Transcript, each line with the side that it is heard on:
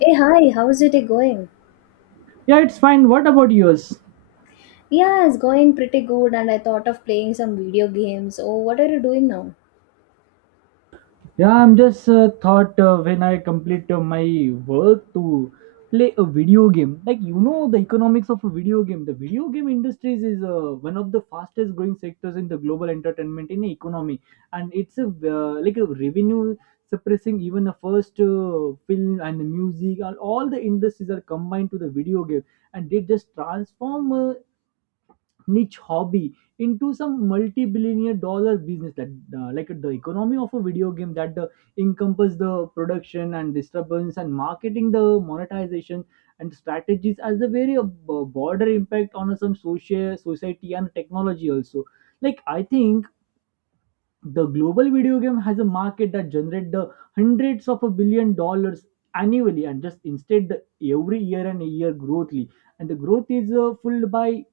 left: Hey, hi, how's it going?
right: Yeah, it's fine. What about yours?
left: Yeah, it's going pretty good, and I thought of playing some video games. Oh, what are you doing now?
right: Yeah, I'm just thought when I complete my work to play a video game. Like you know the economics of a video game. The video game industries is one of the fastest growing sectors in the global entertainment in the economy, and it's a revenue suppressing even the first film and the music and all the industries are combined to the video game, and they just transform niche hobby into some multi-billionaire dollar business that like the economy of a video game that the encompass the production and disturbance and marketing the monetization and strategies as a very broader impact on some social society and technology also. Like I think the global video game has a market that generate the hundreds of $1 billion annually and just instead the every year and year growthly. And the growth is fueled by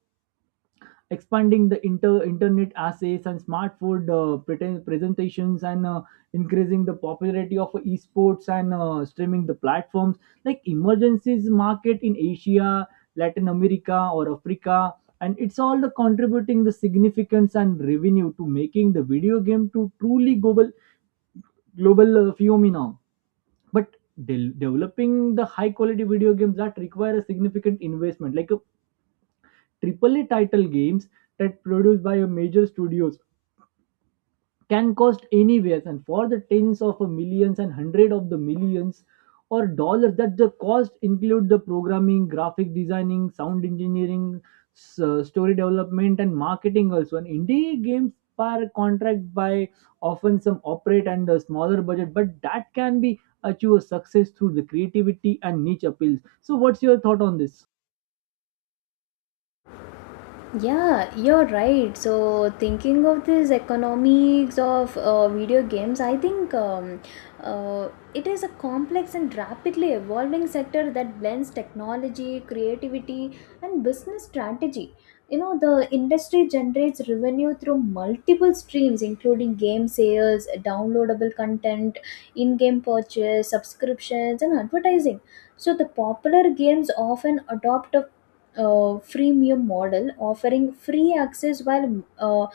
right: expanding the internet assays and smart food presentations and increasing the popularity of esports and streaming the platforms like emergencies market in Asia, Latin America or Africa, and it's all the contributing the significance and revenue to making the video game to truly global, global phenomenon. But developing the high quality video games that require a significant investment like a Triple A title games that produced by a major studios can cost anywhere and for the tens of millions and hundred of the millions or dollars that the cost include the programming, graphic designing, sound engineering, story development and marketing also, and indie games per contract by often some operate and a smaller budget but that can be achieve a success through the creativity and niche appeals. So what's your thought on this?
left: Yeah, you're right. So, thinking of this economics of video games, I think uh, it is a complex and rapidly evolving sector that blends technology, creativity, and business strategy. You know, the industry generates revenue through multiple streams, including game sales, downloadable content, in game purchase, subscriptions, and advertising. So, the popular games often adopt a freemium model, offering free access while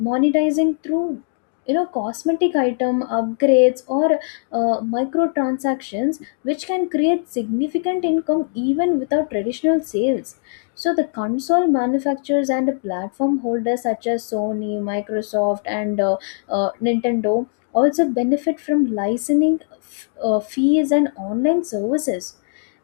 left: monetizing through, you know, cosmetic item upgrades or microtransactions, which can create significant income even without traditional sales. So the console manufacturers and platform holders, such as Sony, Microsoft, and Nintendo, also benefit from licensing fees and online services.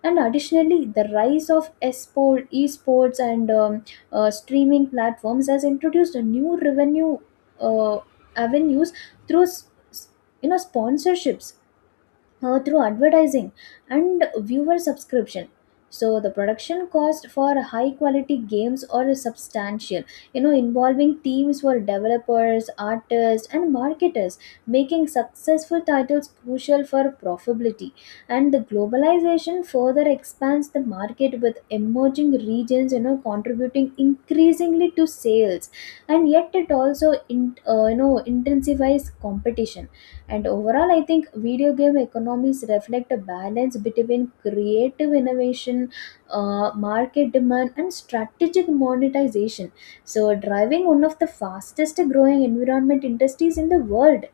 left: And additionally, the rise of esports and streaming platforms has introduced a new revenue uh, avenues through s- you know, sponsorships, through advertising and viewer subscription. So the production cost for high quality games are substantial, you know, involving teams for developers, artists, and marketers, making successful titles crucial for profitability. And the globalization further expands the market, with emerging regions, you know, contributing increasingly to sales, and yet it also you know, intensifies competition. And overall, I think video game economies reflect a balance between creative innovation, market demand, and strategic monetization. So, driving one of the fastest growing environment industries in the world.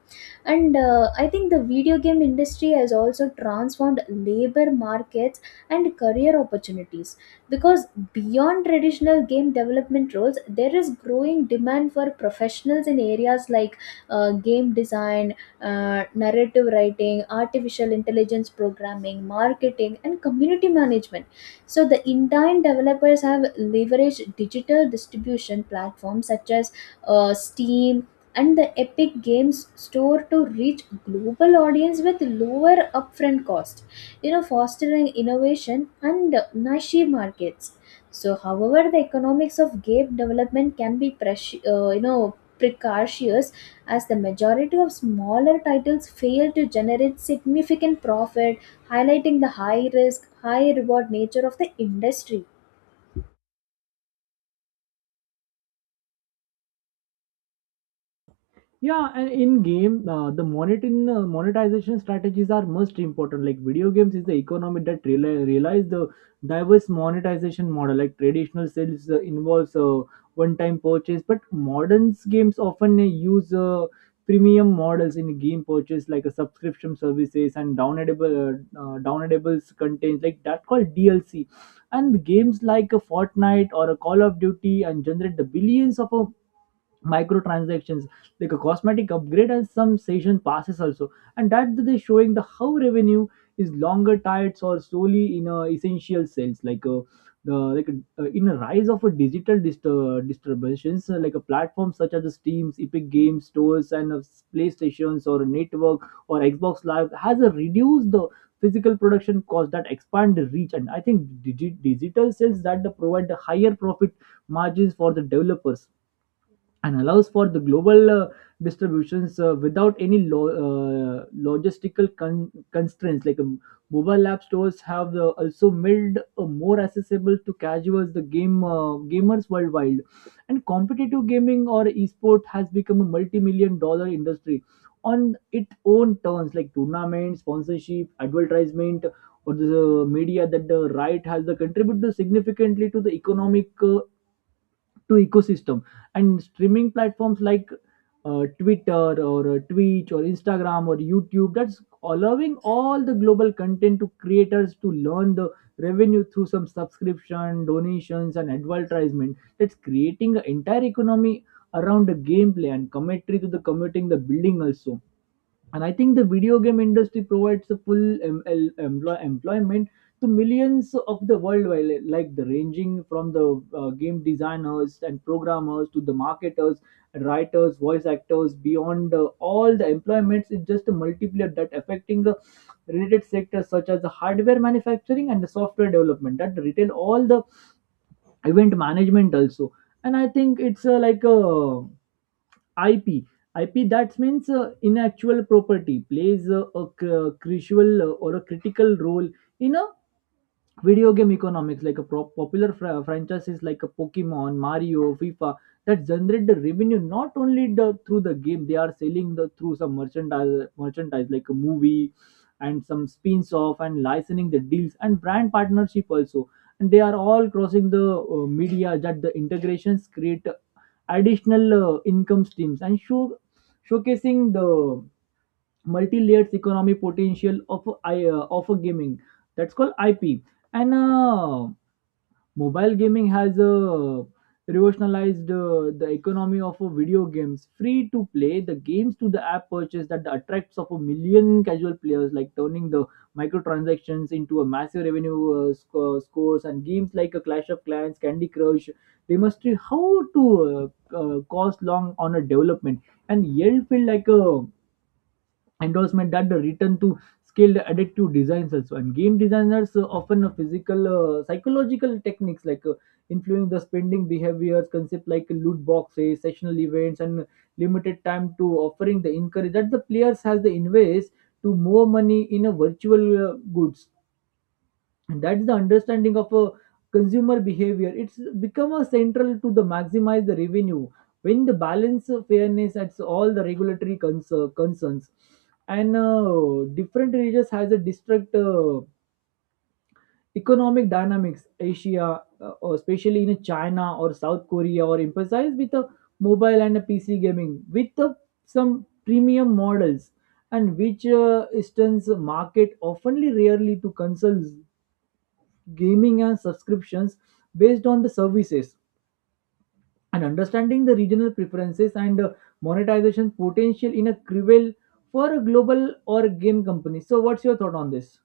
left: And I think the video game industry has also transformed labor markets and career opportunities, because beyond traditional game development roles, there is growing demand for professionals in areas like game design, narrative writing, artificial intelligence programming, marketing, and community management. So the Indian developers have leveraged digital distribution platforms, such as Steam and the Epic Games Store, to reach global audience with lower upfront cost, you know, fostering innovation and niche markets. So, however, the economics of game development can be you know, precarious, as the majority of smaller titles fail to generate significant profit, highlighting the high risk, high reward nature of the industry.
right: Yeah, and in game, the monetin monetization strategies are most important. Like video games is the economy that realize the diverse monetization model. Like traditional sales involves one-time purchase, but modern games often use premium models in game purchase, like a subscription services and downloadable downloadables content, like that called DLC. And games like a Fortnite or a Call of Duty and generate the billions of microtransactions like a cosmetic upgrade and some season passes also, and that they showing the how revenue is longer tied or solely in a essential sales. Like in a rise of a digital disturbances like a platform such as the steams, epic games stores and playstations or network or xbox live has reduced the physical production cost that expand the reach. And I think digital sales that provide the higher profit margins for the developers and allows for the global distributions without any logistical constraints. Like mobile app stores have also made more accessible to casuals the game gamers worldwide, and competitive gaming or esport has become a multi-$1 million industry on its own terms, like tournaments, sponsorship, advertisement. Or the media that the right has the contributed significantly to the economic to ecosystem. And streaming platforms like twitter or twitch or instagram or youtube that's allowing all the global content to creators to learn the revenue through some subscription, donations and advertisement that's creating an entire economy around the gameplay and commentary to the commuting the building also. And I think the video game industry provides a full employment to millions of the worldwide, like the ranging from the game designers and programmers to the marketers, writers, voice actors beyond all the employments. It's just a multiplier that affecting the related sectors such as the hardware manufacturing and the software development, that retail all the event management also. And I think it's like a ip IP, that means intellectual property, plays a cr- crucial or a critical role in a video game economics, like a popular franchises like a pokemon, mario, fifa, that generate the revenue not only the through the game, they are selling the through some merchandise like a movie and some spins off and licensing the deals and brand partnership also. And they are all crossing the media that the integrations create additional income streams and showcasing the multi-layered economy potential of I of a gaming, that's called IP. And mobile gaming has revolutionized the economy of video games, free to play the games to the app purchase that attracts of a million casual players, like turning the microtransactions into a massive revenue scores. And games like a clash of clans, candy crush demonstrate how to cost long on a development, and yell feel like a endorsement that the return to skilled adaptive designs also. And game designers often physical psychological techniques like influencing the spending behaviors concept like loot boxes, sessional events and limited time to offering the encourage that the players has the invest to more money in a virtual goods. And that's the understanding of a consumer behavior, it's become a central to the maximize the revenue when the balance of fairness at all the regulatory concerns. And different regions has a distinct economic dynamics. Asia or especially in china or south korea or emphasize with a mobile and a pc gaming with some premium models, and which instance market oftenly rarely to consoles gaming and subscriptions based on the services. And understanding the regional preferences and monetization potential in a cruel for a global or game company. So what's your thought on this?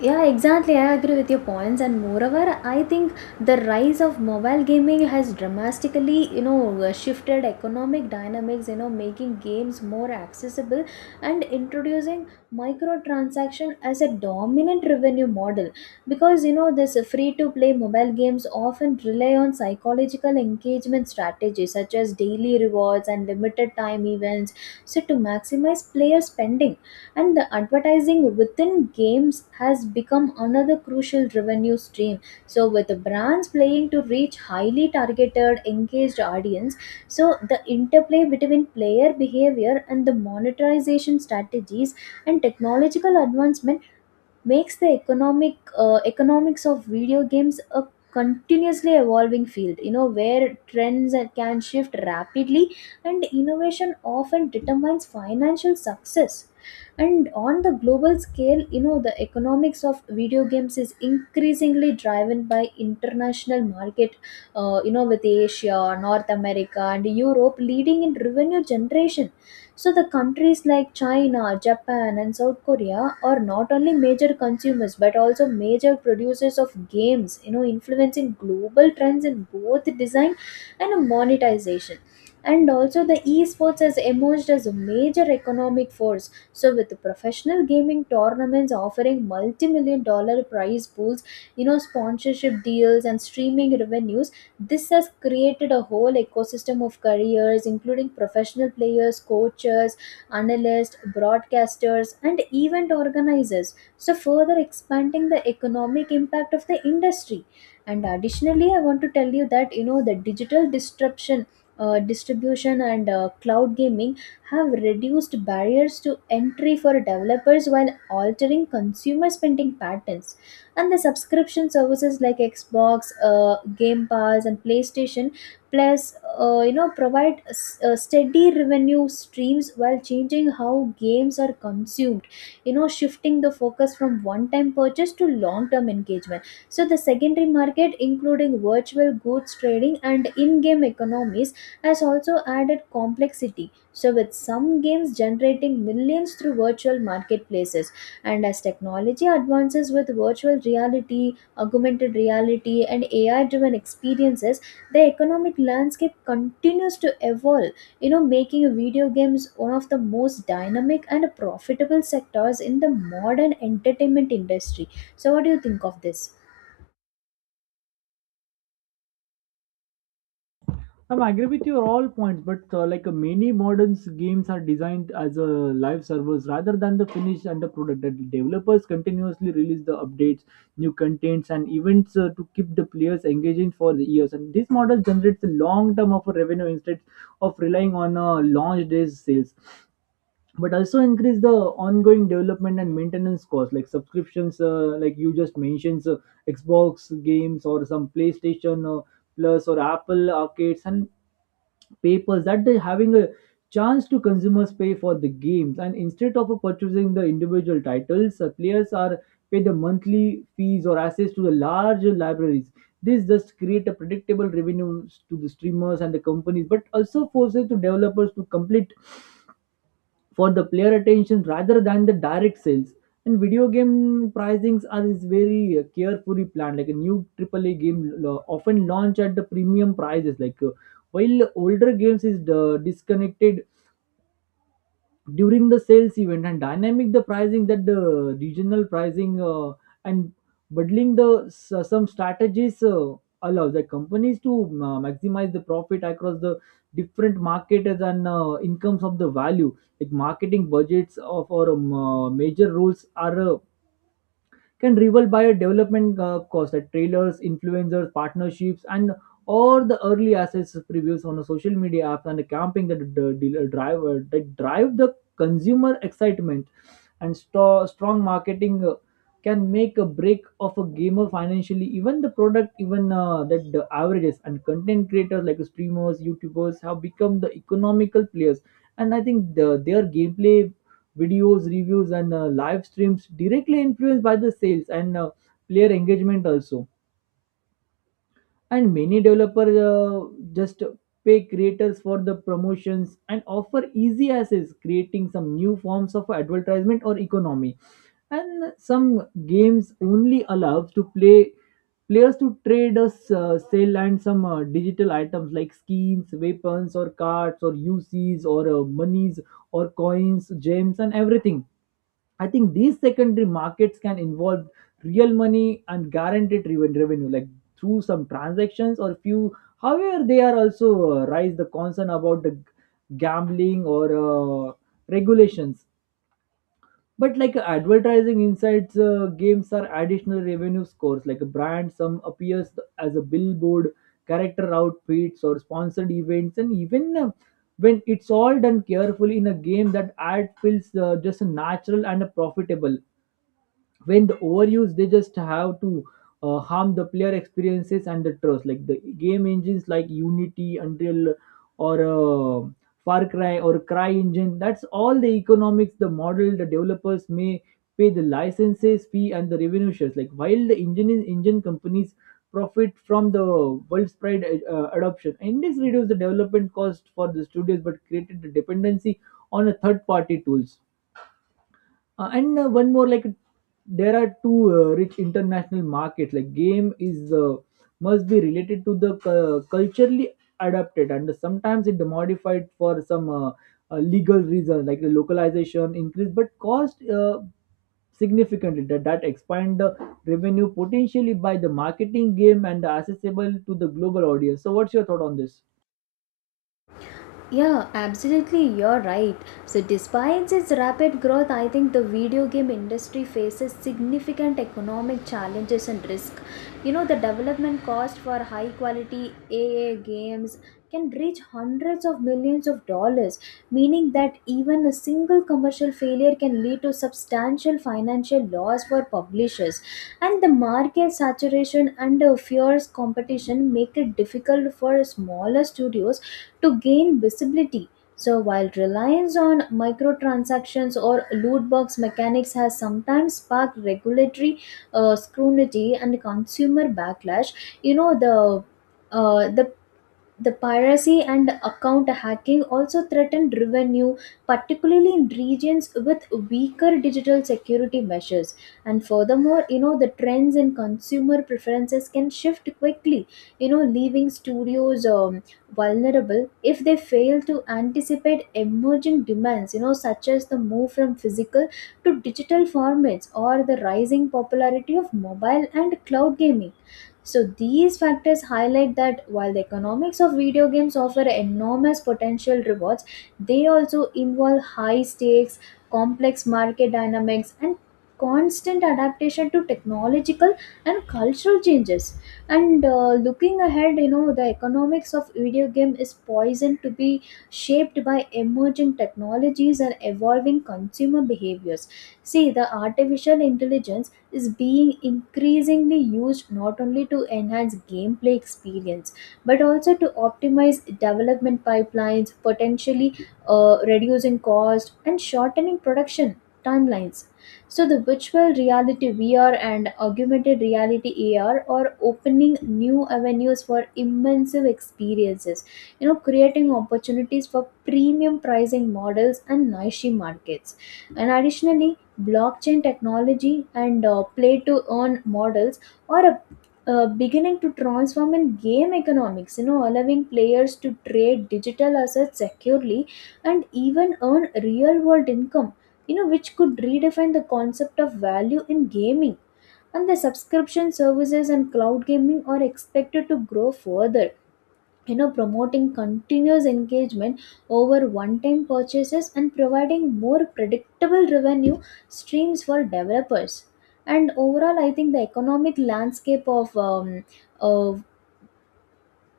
left: Yeah, exactly. I agree with your points, and moreover, I think the rise of mobile gaming has dramatically, you know, shifted economic dynamics, you know, making games more accessible and introducing microtransaction as a dominant revenue model. Because, you know, this free-to-play mobile games often rely on psychological engagement strategies, such as daily rewards and limited time events, so to maximize player spending. And the advertising within games has become another crucial revenue stream, so with the brands playing to reach highly targeted engaged audience. So the interplay between player behavior and the monetization strategies and technological advancement makes the economics of video games a continuously evolving field, you know, where trends can shift rapidly and innovation often determines financial success. And on the global scale, you know, the economics of video games is increasingly driven by international market, you know, with Asia, North America, and Europe leading in revenue generation. So the countries like China, Japan, and South Korea are not only major consumers but also major producers of games, you know, influencing global trends in both design and monetization. And also, the esports has emerged as a major economic force. So, with the professional gaming tournaments offering multi million dollar prize pools, you know, sponsorship deals, and streaming revenues, this has created a whole ecosystem of careers, including professional players, coaches, analysts, broadcasters, and event organizers, so further expanding the economic impact of the industry. And additionally, I want to tell you that, you know, the digital disruption. Distribution and cloud gaming have reduced barriers to entry for developers while altering consumer spending patterns. And the subscription services like Xbox Game Pass and PlayStation Plus, you know, provide steady revenue streams while changing how games are consumed, you know, shifting the focus from one time purchase to long term engagement. So the secondary market, including virtual goods trading and in game economies, has also added complexity, so with some games generating millions through virtual marketplaces. And as technology advances with virtual reality, augmented reality, and AI driven experiences, the economic landscape continues to evolve, you know, making video games one of the most dynamic and profitable sectors in the modern entertainment industry. So, what do you think of this?
right: I'm agree with your all points, but many modern games are designed as a live service rather than the finished and the product. The developers continuously release the updates, new contents, and events to keep the players engaging for the years. And this model generates a long term of a revenue instead of relying on launch days sales, but also increase the ongoing development and maintenance costs like subscriptions, like you just mentioned, Xbox games or some PlayStation. Plus or Apple arcades and papers that they're having a chance to consumers pay for the games, and instead of purchasing the individual titles, players are paid the monthly fees or access to the larger libraries. This just create a predictable revenue to the streamers and the companies but also forces to developers to complete for the player attention rather than the direct sales. And video game pricings are is very carefully planned. Like a new AAA game often launch at the premium prices. Like while older games is disconnected during the sales event, and dynamic the pricing that the regional pricing and bundling the some strategies allow the companies to maximize the profit across the different markets and incomes of the value. Like marketing budgets of our major roles are can rival by a development cost like trailers, influencers, partnerships and or the early assets previews on the social media apps, and the camping that the dealer driver that drive the consumer excitement. And strong marketing can make a break of a gamer financially even the product, even that the averages. And content creators like streamers, youtubers have become the economical players. And I think their gameplay videos, reviews, and live streams directly influenced by the sales and player engagement also. And many developers just pay creators for the promotions and offer easy access, creating some new forms of advertisement or economy. And some games only allows to play players to trade us sell and some digital items like skins, weapons or cards or ucs or monies or coins, gems and everything. I think these secondary markets can involve real money and guaranteed revenue, like through some transactions or few. However, they are also raise the concern about the gambling or regulations. But like advertising insights, games are additional revenue scores. Like a brand, some appears as a billboard, character outfits, or sponsored events, and even when it's all done carefully in a game, that ad feels just natural and profitable when the overuse they just have to harm the player experiences and the trust like the game engines like Unity, Unreal, or Far Cry or cry engine that's all the economics, the model. The developers may pay the licenses fee and the revenue shares, like while the engine companies profit from the widespread adoption, and this reduced the development cost for the studios but created the dependency on a third party tools, and one more like there are two rich international markets. Like game is must be related to the culturally adapted and sometimes it modified for some legal reason. Like the localization increase but cost significantly, that expand the revenue potentially by the marketing game and the accessible to the global audience. So what's your thought on this?
left: Yeah, absolutely, you're right. So, despite its rapid growth, I think the video game industry faces significant economic challenges and risk. You know, the development cost for high quality AA games can reach hundreds of millions of dollars, meaning that even a single commercial failure can lead to substantial financial loss for publishers. And the market saturation and a fierce competition make it difficult for smaller studios to gain visibility. So, while reliance on microtransactions or loot box mechanics has sometimes sparked regulatory scrutiny and consumer backlash, you know, uh, the the piracy and account hacking also threatened revenue, particularly in regions with weaker digital security measures. And furthermore, you know, the trends in consumer preferences can shift quickly, you know, leaving studios vulnerable if they fail to anticipate emerging demands, you know, such as the move from physical to digital formats or the rising popularity of mobile and cloud gaming. So these factors highlight that while the economics of video games offer enormous potential rewards, they also involve high stakes, complex market dynamics, and constant adaptation to technological and cultural changes. And looking ahead, you know, the economics of video game is poisoned to be shaped by emerging technologies and evolving consumer behaviors. See, the artificial intelligence is being increasingly used not only to enhance gameplay experience but also to optimize development pipelines, potentially reducing cost and shortening production timelines. So, the virtual reality VR and augmented reality AR are opening new avenues for immersive experiences, you know, creating opportunities for premium pricing models and niche markets. And additionally, blockchain technology and play to earn models are beginning to transform in game economics, you know, allowing players to trade digital assets securely and even earn real world income, you know, which could redefine the concept of value in gaming. And the subscription services and cloud gaming are expected to grow further, you know, promoting continuous engagement over one time purchases and providing more predictable revenue streams for developers. And overall, I think the economic landscape of uh,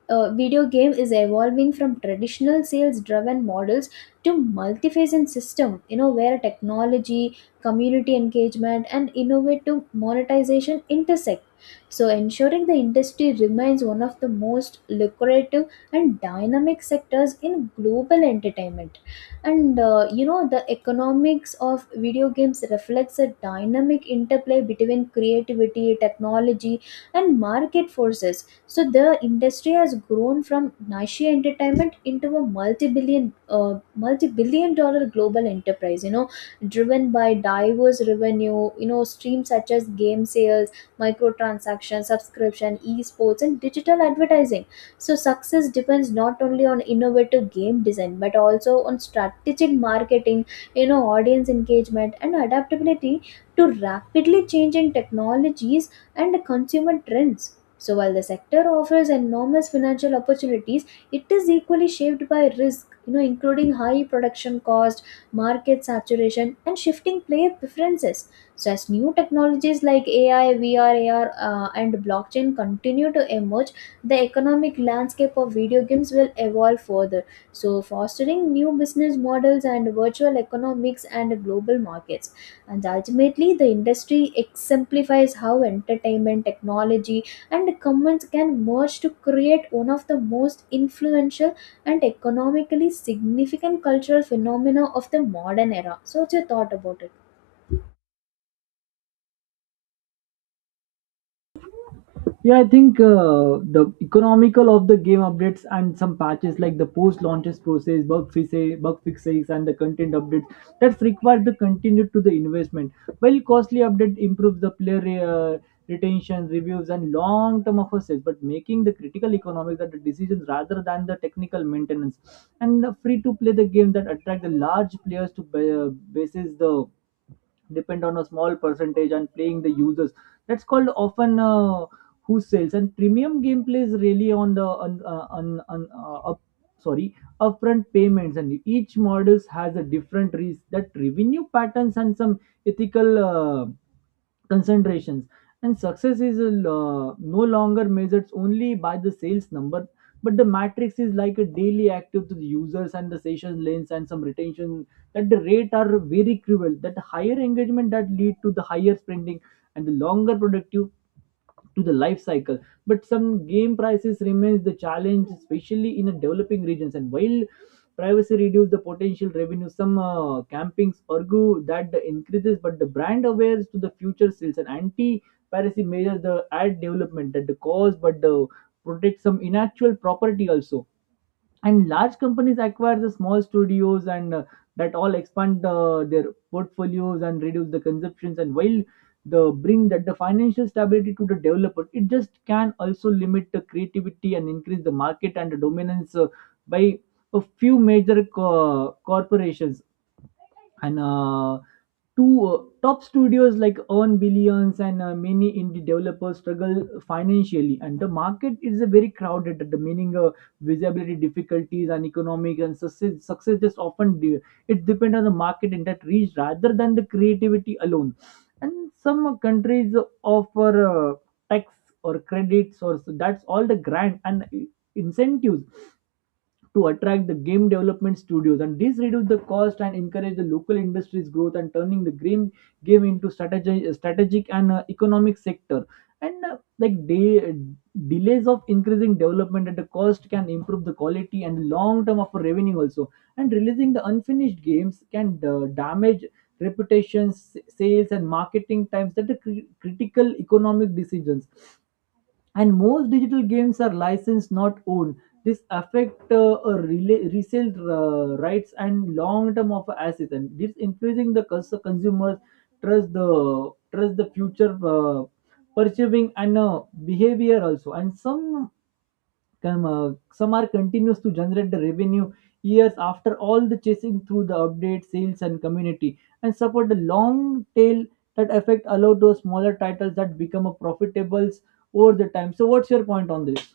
left: video game is evolving from traditional sales driven models to multi-phase and system, you know, where technology, community engagement, and innovative monetization intersect, so ensuring the industry remains one of the most lucrative and dynamic sectors in global entertainment. And you know, the economics of video games reflects a dynamic interplay between creativity, technology, and market forces. So the industry has grown from niche entertainment into a multi-billion-dollar global enterprise, you know, driven by diverse revenue, you know, streams such as game sales, microtransaction, subscription, esports, and digital advertising. So success depends not only on innovative game design but also on strategic marketing, you know, audience engagement, and adaptability to rapidly changing technologies and consumer trends. So, while the sector offers enormous financial opportunities, it is equally shaped by risk, you know, including high production cost, market saturation, and shifting player preferences. So, as new technologies like AI, VR, AR, and blockchain continue to emerge, the economic landscape of video games will evolve further, so fostering new business models and virtual economics and global markets. And ultimately, the industry exemplifies how entertainment, technology, and comments can merge to create one of the most influential and economically significant cultural phenomena of the modern era. So, what's your thought about it?
right: Yeah, I think the economical of the game updates and some patches, like the post launches process, bug fixes, and the content updates, that's required the continued to the investment. While costly update improves the player retention, reviews, and long term of assets, but making the critical economics that the decisions rather than the technical maintenance. And free to play the game that attract the large players to basis the depend on a small percentage and playing the users. That's called often. Who sells and premium gameplay is really on the on up, sorry upfront payments, and each models has a different risk that revenue patterns and some ethical concentrations. And success is no longer measured only by the sales number, but the matrix is like a daily active to the users and the session lengths and some retention that the rate are very cruel. That higher engagement that lead to the higher spending and the longer productive to the life cycle. But some game prices remains the challenge, especially in a developing regions. And while privacy reduce the potential revenue, some campings argue that the increases but the brand awares to the future sales, and anti piracy measures the ad development at the cost but the protect some intellectual property also. And large companies acquire the small studios, and that all expand their portfolios and reduce the consumptions. And while the bring that the financial stability to the developer, it just can also limit the creativity and increase the market and the dominance by a few major corporations. And uh, two uh, top studios like earn billions, and many indie developers struggle financially, and the market is a very crowded, the meaning visibility difficulties and economic. And success is often it depends on the market in that reach rather than the creativity alone. And some countries offer tax or credits or so, that's all the grant and incentives to attract the game development studios, and this reduce the cost and encourage the local industry's growth, and turning the game into strategic and economic sector. And like delays of increasing development at the cost can improve the quality and long term of revenue also. And releasing the unfinished games can damage reputations, sales, and marketing times that are critical economic decisions. And most digital games are licensed, not owned. This affect resale rights and long term of assets, and this influencing the consumers trust the future purchasing and behavior also. And some some are continuous to generate the revenue years after all the chasing through the update sales and community and support the long tail that affect allow those smaller titles that become a profitables over the time. So what's your point on this?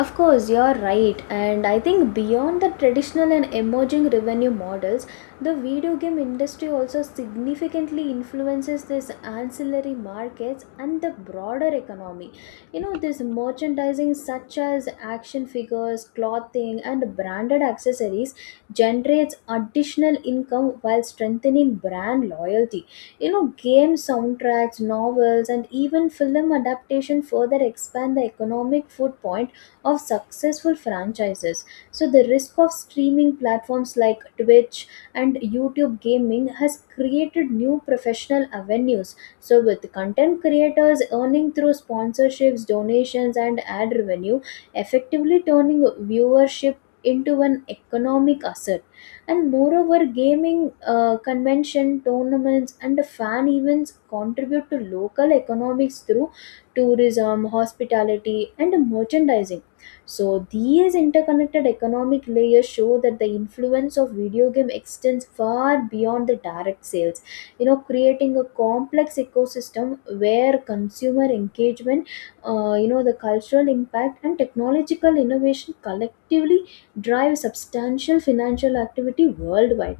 left: Of course, you're right, and I think beyond the traditional and emerging revenue models, the video game industry also significantly influences this ancillary markets and the broader economy. You know, this merchandising, such as action figures, clothing, and branded accessories, generates additional income while strengthening brand loyalty. You know, game soundtracks, novels, and even film adaptation further expand the economic footprint of successful franchises. So, the risk of streaming platforms like Twitch and YouTube gaming has created new professional avenues. So, with content creators earning through sponsorships, donations, and ad revenue, effectively turning viewership into an economic asset. And moreover, gaming convention tournaments and fan events contribute to local economics through tourism, hospitality, and merchandising. So, these interconnected economic layers show that the influence of video game extends far beyond the direct sales, you know, creating a complex ecosystem where consumer engagement, you know, the cultural impact and technological innovation collectively drive substantial financial activity worldwide.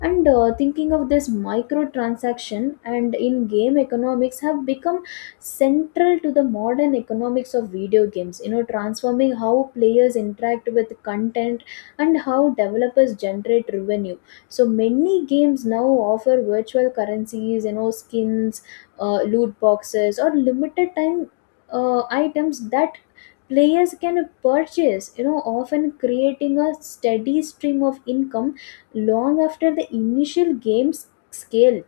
left: And thinking of this, microtransaction and in game economics have become central to the modern economics of video games, you know, transforming how players interact with content and how developers generate revenue. So many games now offer virtual currencies, you know, skins, loot boxes, or limited time items that players can purchase, you know, often creating a steady stream of income long after the initial scale.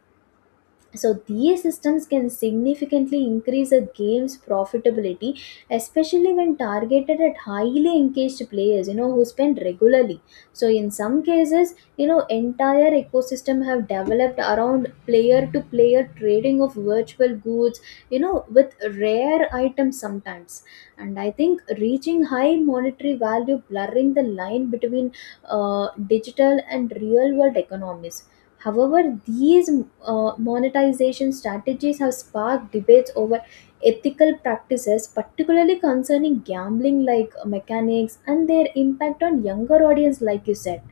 left: So these systems can significantly increase a game's profitability, especially when targeted at highly engaged players, you know, who spend regularly. So in some cases, you know, entire ecosystem have developed around player to player trading of virtual goods, you know, with rare items sometimes. And I think reaching high monetary value, blurring the line between digital and real world economies. However, these monetization strategies have sparked debates over ethical practices, particularly concerning gambling like mechanics and their impact on younger audience, like you said.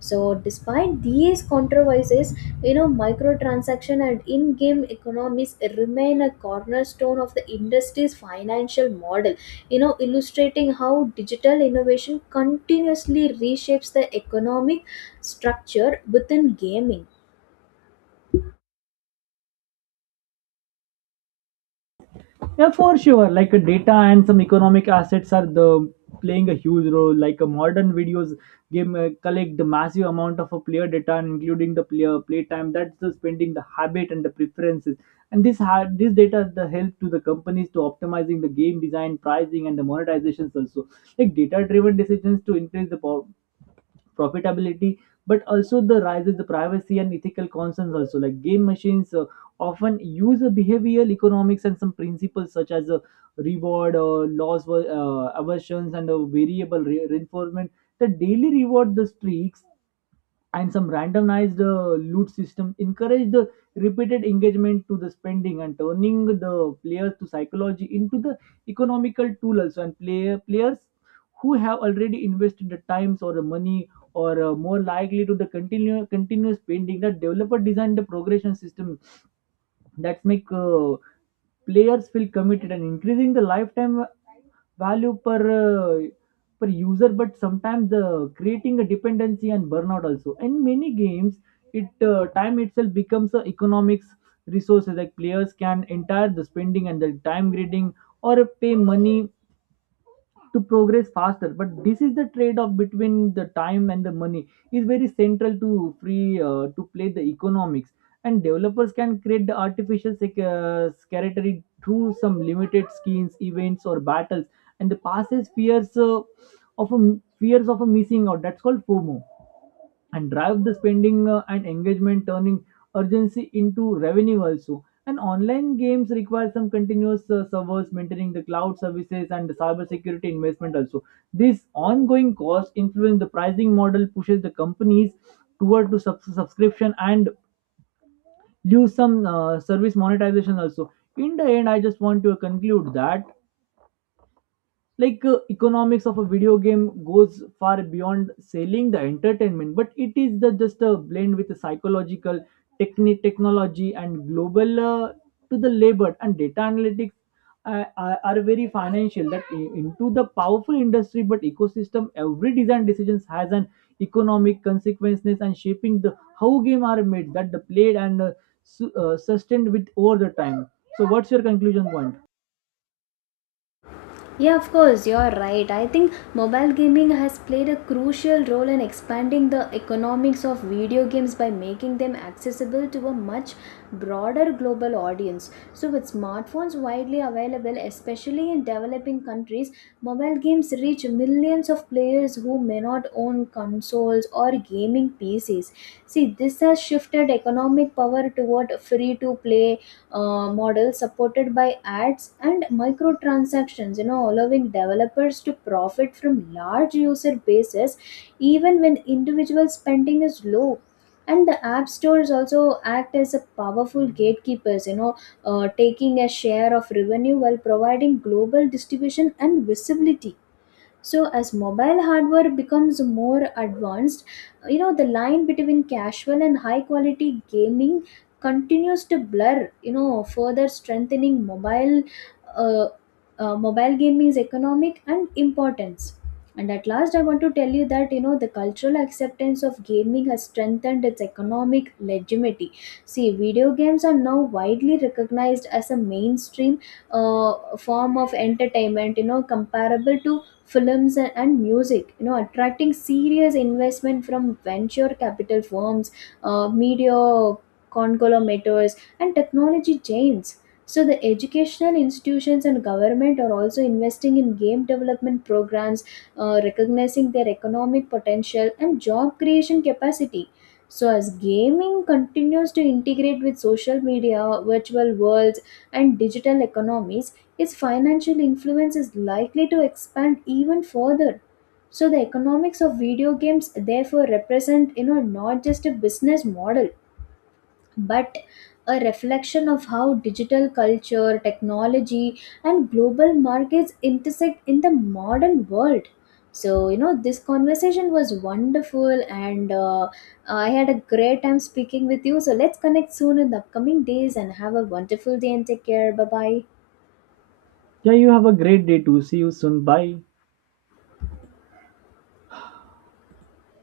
left: So, despite these controversies, you know, microtransaction and in game economies remain a cornerstone of the industry's financial model, you know, illustrating how digital innovation continuously reshapes the economic structure within gaming.
right: Yeah, for sure. Like data and some economic assets are the playing a huge role. Like a modern videos game collect the massive amount of a player data, and including the player playtime. That's the spending, the habit, and the preferences. And this data the help to the companies to optimizing the game design, pricing, and the monetizations also. Like data driven decisions to increase the power profitability, but also the rise of the privacy and ethical concerns also. Like game machines often use a behavioral economics and some principles such as a reward, loss aversions, and a variable reinforcement. That daily reward the streaks and some randomized loot system encourage the repeated engagement to the spending, and turning the players to psychology into the economical tool also. And players who have already invested the times or the money or more likely to the continue continuous spending, that developer designed the progression system that make players feel committed and increasing the lifetime value per per user, but sometimes the creating a dependency and burnout also. In many games it time itself becomes a economics resources. Like players can entire the spending and the time grading or pay money to progress faster, but this is the trade off between the time and the money is very central to free to play the economics. And developers can create the artificial scarcity through some limited schemes, events, or battles and the passes of a, fears of a missing out, that's called fomo, and drive the spending and engagement, turning urgency into revenue also. And online games require some continuous servers, maintaining the cloud services and the cybersecurity investment also. This ongoing cost influence the pricing model, pushes the companies toward to subscription and use some service monetization also. In the end I just want to conclude that like economics of a video game goes far beyond selling the entertainment, but it is the just a blend with the psychological technology and global to the labor and data analytics are very financial that into the powerful industry but ecosystem. Every design decisions has an economic consequences and shaping the how game are made that the played and sustained with over the time. So what's your conclusion point?
left: Yeah, of course, you're right. I think mobile gaming has played a crucial role in expanding the economics of video games by making them accessible to a much broader global audience. So, with smartphones widely available, especially in developing countries, mobile games reach millions of players who may not own consoles or gaming PCs. See, this has shifted economic power toward free to play, model supported by ads and microtransactions, you know, allowing developers to profit from large user bases even when individual spending is low. And the app stores also act as a powerful gatekeepers, you know, taking a share of revenue while providing global distribution and visibility. So as mobile hardware becomes more advanced, you know, the line between casual and high quality gaming continues to blur, you know, further strengthening uh, mobile gaming's economic and importance. And at last, I want to tell you that, you know, the cultural acceptance of gaming has strengthened its economic legitimacy. See, video games are now widely recognized as a mainstream form of entertainment, you know, comparable to films and music, you know, attracting serious investment from venture capital firms, media conglomerates, and technology giants. So the educational institutions and government are also investing in game development programs, recognizing their economic potential and job creation capacity. So as gaming continues to integrate with social media, virtual worlds, and digital economies, its financial influence is likely to expand even further. So the economics of video games therefore represent, you know, not just a business model but a reflection of how digital culture, technology, and global markets intersect in the modern world. So, you know, this conversation was wonderful, and I had a great time speaking with you. So let's connect soon in the upcoming days and have a wonderful day and take care. Bye bye.
right: Yeah, you have a great day too. See you soon. Bye.